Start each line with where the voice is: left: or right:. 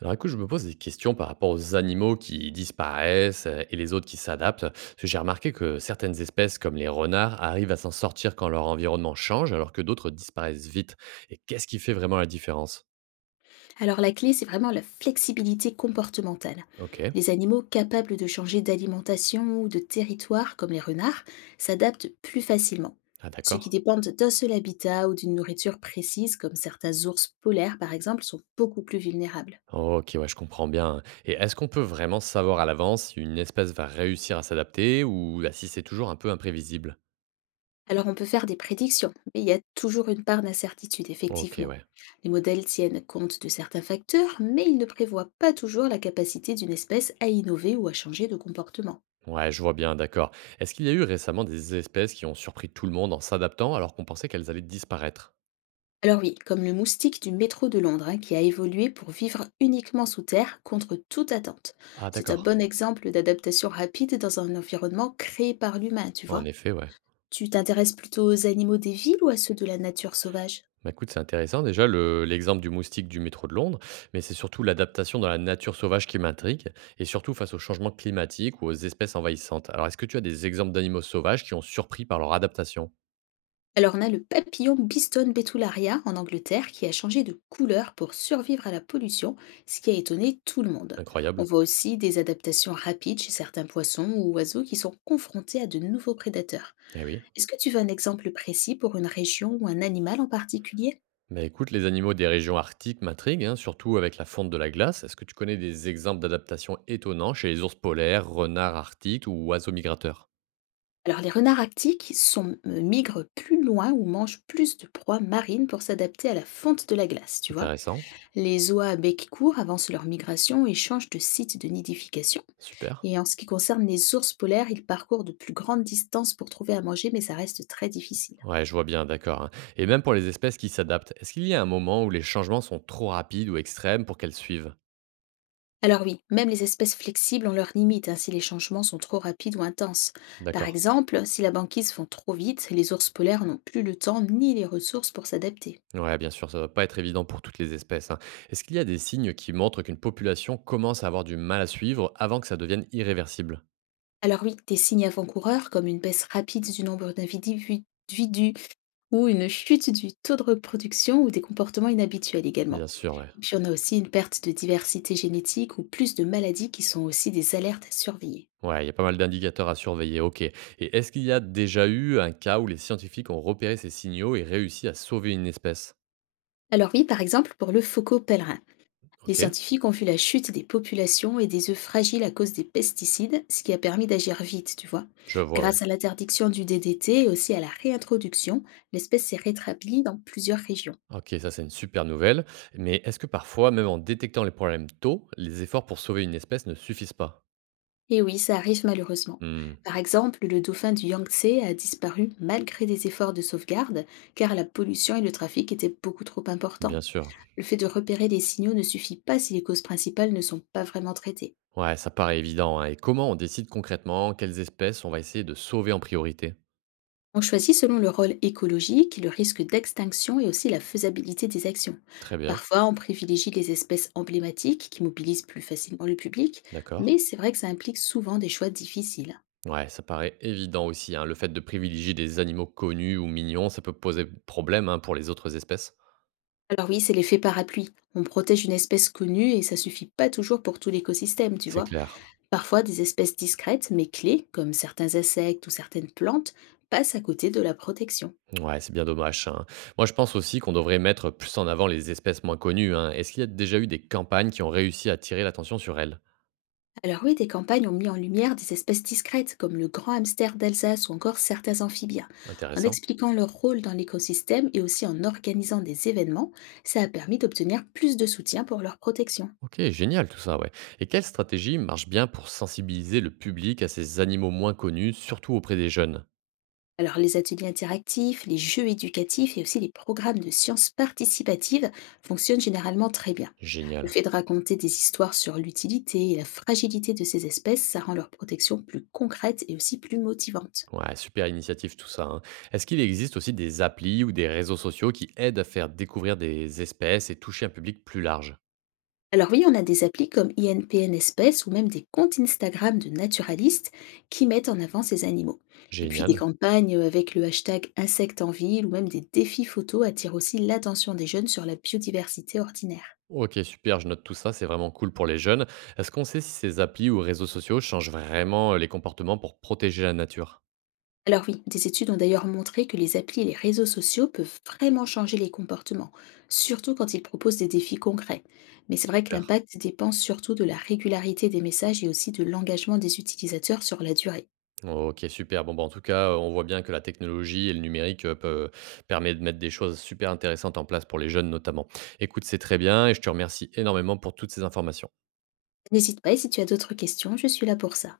right: Alors écoute, je me pose des questions par rapport aux animaux qui disparaissent et les autres qui s'adaptent. Parce que j'ai remarqué que certaines espèces, comme les renards, arrivent à s'en sortir quand leur environnement change, alors que d'autres disparaissent vite. Et qu'est-ce qui fait vraiment la différence?
left: Alors la clé, c'est vraiment la flexibilité comportementale.
right: Ok.
left: Les animaux capables de changer d'alimentation ou de territoire, comme les renards, s'adaptent plus facilement.
right: Ah
left: Ceux qui
right: d'accord.
left: dépendent d'un seul habitat ou d'une nourriture précise, comme certains ours polaires par exemple, sont beaucoup plus vulnérables.
right: Ok, ouais, je comprends bien. Et est-ce qu'on peut vraiment savoir à l'avance si une espèce va réussir à s'adapter ou bah, si c'est toujours un peu imprévisible?
left: Alors on peut faire des prédictions, mais il y a toujours une part d'incertitude,
right: Ok,
left: effectivement.
right: ouais.
left: Les modèles tiennent compte de certains facteurs, mais ils ne prévoient pas toujours la capacité d'une espèce à innover ou à changer de comportement.
right: Ouais, je vois bien, d'accord. Est-ce qu'il y a eu récemment des espèces qui ont surpris tout le monde en s'adaptant alors qu'on pensait qu'elles allaient disparaître?
left: Alors oui, comme le moustique du métro de Londres, hein, qui a évolué pour vivre uniquement sous terre contre toute attente.
right: Ah
left: C'est un
right: d'accord.
left: bon exemple d'adaptation rapide dans un environnement créé par l'humain, tu
right: En
left: vois.
right: effet, ouais.
left: Tu t'intéresses plutôt aux animaux des villes ou à ceux de la nature sauvage?
right: Bah, écoute, c'est intéressant déjà le l'exemple du moustique du métro de Londres, mais c'est surtout l'adaptation dans la nature sauvage qui m'intrigue, et surtout face au changement climatique ou aux espèces envahissantes. Alors, est-ce que tu as des exemples d'animaux sauvages qui ont surpris par leur adaptation?
left: Alors on a le papillon Biston betularia en Angleterre qui a changé de couleur pour survivre à la pollution, ce qui a étonné tout le monde. On
right: Incroyable.
left: voit aussi des adaptations rapides chez certains poissons ou oiseaux qui sont confrontés à de nouveaux prédateurs.
right: Eh oui.
left: Est-ce que tu veux un exemple précis pour une région ou un animal en particulier?
right: Bah écoute, les animaux des régions arctiques m'intriguent, hein, surtout avec la fonte de la glace. Est-ce que tu connais des exemples d'adaptation étonnants chez les ours polaires, renards arctiques ou oiseaux migrateurs?
left: Alors, les renards arctiques sont, migrent plus loin ou mangent plus de proies marines pour s'adapter à la fonte de la glace, tu vois.
right: Intéressant.
left: Les oies à bec court avancent leur migration et changent de site de nidification.
right: Super.
left: Et en ce qui concerne les ours polaires, ils parcourent de plus grandes distances pour trouver à manger, mais ça reste très difficile.
right: Ouais, je vois bien, d'accord, hein. Et même pour les espèces qui s'adaptent, est-ce qu'il y a un moment où les changements sont trop rapides ou extrêmes pour qu'elles suivent?
left: Alors oui, même les espèces flexibles ont leurs limites hein, si les changements sont trop rapides ou intenses. Par
right: D'accord.
left: exemple, si la banquise fond trop vite, les ours polaires n'ont plus le temps ni les ressources pour s'adapter.
right: Ouais, bien sûr, ça ne doit pas être évident pour toutes les espèces, hein. Est-ce qu'il y a des signes qui montrent qu'une population commence à avoir du mal à suivre avant que ça devienne irréversible?
left: Alors oui, des signes avant-coureurs comme une baisse rapide du nombre d'individus ou une chute du taux de reproduction ou des comportements inhabituels également.
right: Bien sûr, ouais.
left: Et puis on a aussi une perte de diversité génétique ou plus de maladies qui sont aussi des alertes à surveiller.
right: Ouais, il y a pas mal d'indicateurs à surveiller, ok. Et est-ce qu'il y a déjà eu un cas où les scientifiques ont repéré ces signaux et réussi à sauver une espèce?
left: Alors oui, par exemple pour le faucon pèlerin. Les
right: Ok,
left: scientifiques ont vu la chute des populations et des œufs fragiles à cause des pesticides, ce qui a permis d'agir vite, tu vois.
right: je vois, ouais.
left: Grâce à l'interdiction du DDT et aussi à la réintroduction, l'espèce s'est rétablie dans plusieurs régions.
right: OK, ça c'est une super nouvelle. Mais est-ce que parfois, même en détectant les problèmes tôt, les efforts pour sauver une espèce ne suffisent pas?
left: Et oui, ça arrive malheureusement.
right: Hmm,
left: Par exemple, le dauphin du Yangtze a disparu malgré des efforts de sauvegarde, car la pollution et le trafic étaient beaucoup trop importants.
right: bien sûr.
left: Le fait de repérer des signaux ne suffit pas si les causes principales ne sont pas vraiment traitées.
right: Ouais, ça paraît évident, hein. Et comment on décide concrètement quelles espèces on va essayer de sauver en priorité?
left: On choisit selon le rôle écologique, le risque d'extinction et aussi la faisabilité des actions.
right: Très bien,
left: Parfois, on privilégie les espèces emblématiques qui mobilisent plus facilement le public,
right: d'accord.
left: mais c'est vrai que ça implique souvent des choix difficiles.
right: Ouais, ça paraît évident aussi, hein. Le fait de privilégier des animaux connus ou mignons, ça peut poser problème, hein, pour les autres espèces.
left: Alors oui, c'est l'effet parapluie. On protège une espèce connue et ça suffit pas toujours pour tout l'écosystème, tu
right: C'est
left: vois.
right: clair.
left: Parfois, des espèces discrètes mais clés, comme certains insectes ou certaines plantes, passent à côté de la protection.
right: Ouais, c'est bien dommage, hein. Moi, je pense aussi qu'on devrait mettre plus en avant les espèces moins connues, hein. Est-ce qu'il y a déjà eu des campagnes qui ont réussi à attirer l'attention sur elles?
left: Alors oui, des campagnes ont mis en lumière des espèces discrètes comme le grand hamster d'Alsace ou encore certains amphibiens. En
right: Intéressant.
left: expliquant leur rôle dans l'écosystème et aussi en organisant des événements, ça a permis d'obtenir plus de soutien pour leur protection.
right: OK, génial tout ça, ouais. Et quelle stratégie marche bien pour sensibiliser le public à ces animaux moins connus, surtout auprès des jeunes?
left: Alors les ateliers interactifs, les jeux éducatifs et aussi les programmes de sciences participatives fonctionnent généralement très bien. Le
right: Génial.
left: fait de raconter des histoires sur l'utilité et la fragilité de ces espèces, ça rend leur protection plus concrète et aussi plus motivante.
right: Ouais, super initiative tout ça, hein. Est-ce qu'il existe aussi des applis ou des réseaux sociaux qui aident à faire découvrir des espèces et toucher un public plus large?
left: Alors oui, on a des applis comme INPN Espèces ou même des comptes Instagram de naturalistes qui mettent en avant ces animaux. Et puis des
right: Génial.
left: campagnes avec le hashtag insectes en ville ou même des défis photos attirent aussi l'attention des jeunes sur la biodiversité ordinaire.
right: Ok, super, je note tout ça, c'est vraiment cool pour les jeunes. Est-ce qu'on sait si ces applis ou réseaux sociaux changent vraiment les comportements pour protéger la nature?
left: Alors oui, des études ont d'ailleurs montré que les applis et les réseaux sociaux peuvent vraiment changer les comportements, surtout quand ils proposent des défis concrets. Mais c'est vrai que
right: Super.
left: l'impact dépend surtout de la régularité des messages et aussi de l'engagement des utilisateurs sur la durée.
right: OK, super. Bon, bah, en tout cas, on voit bien que la technologie et le numérique, peut permet de mettre des choses super intéressantes en place pour les jeunes notamment. Écoute, c'est très bien et je te remercie énormément pour toutes ces informations.
left: N'hésite pas et si tu as d'autres questions, je suis là pour ça.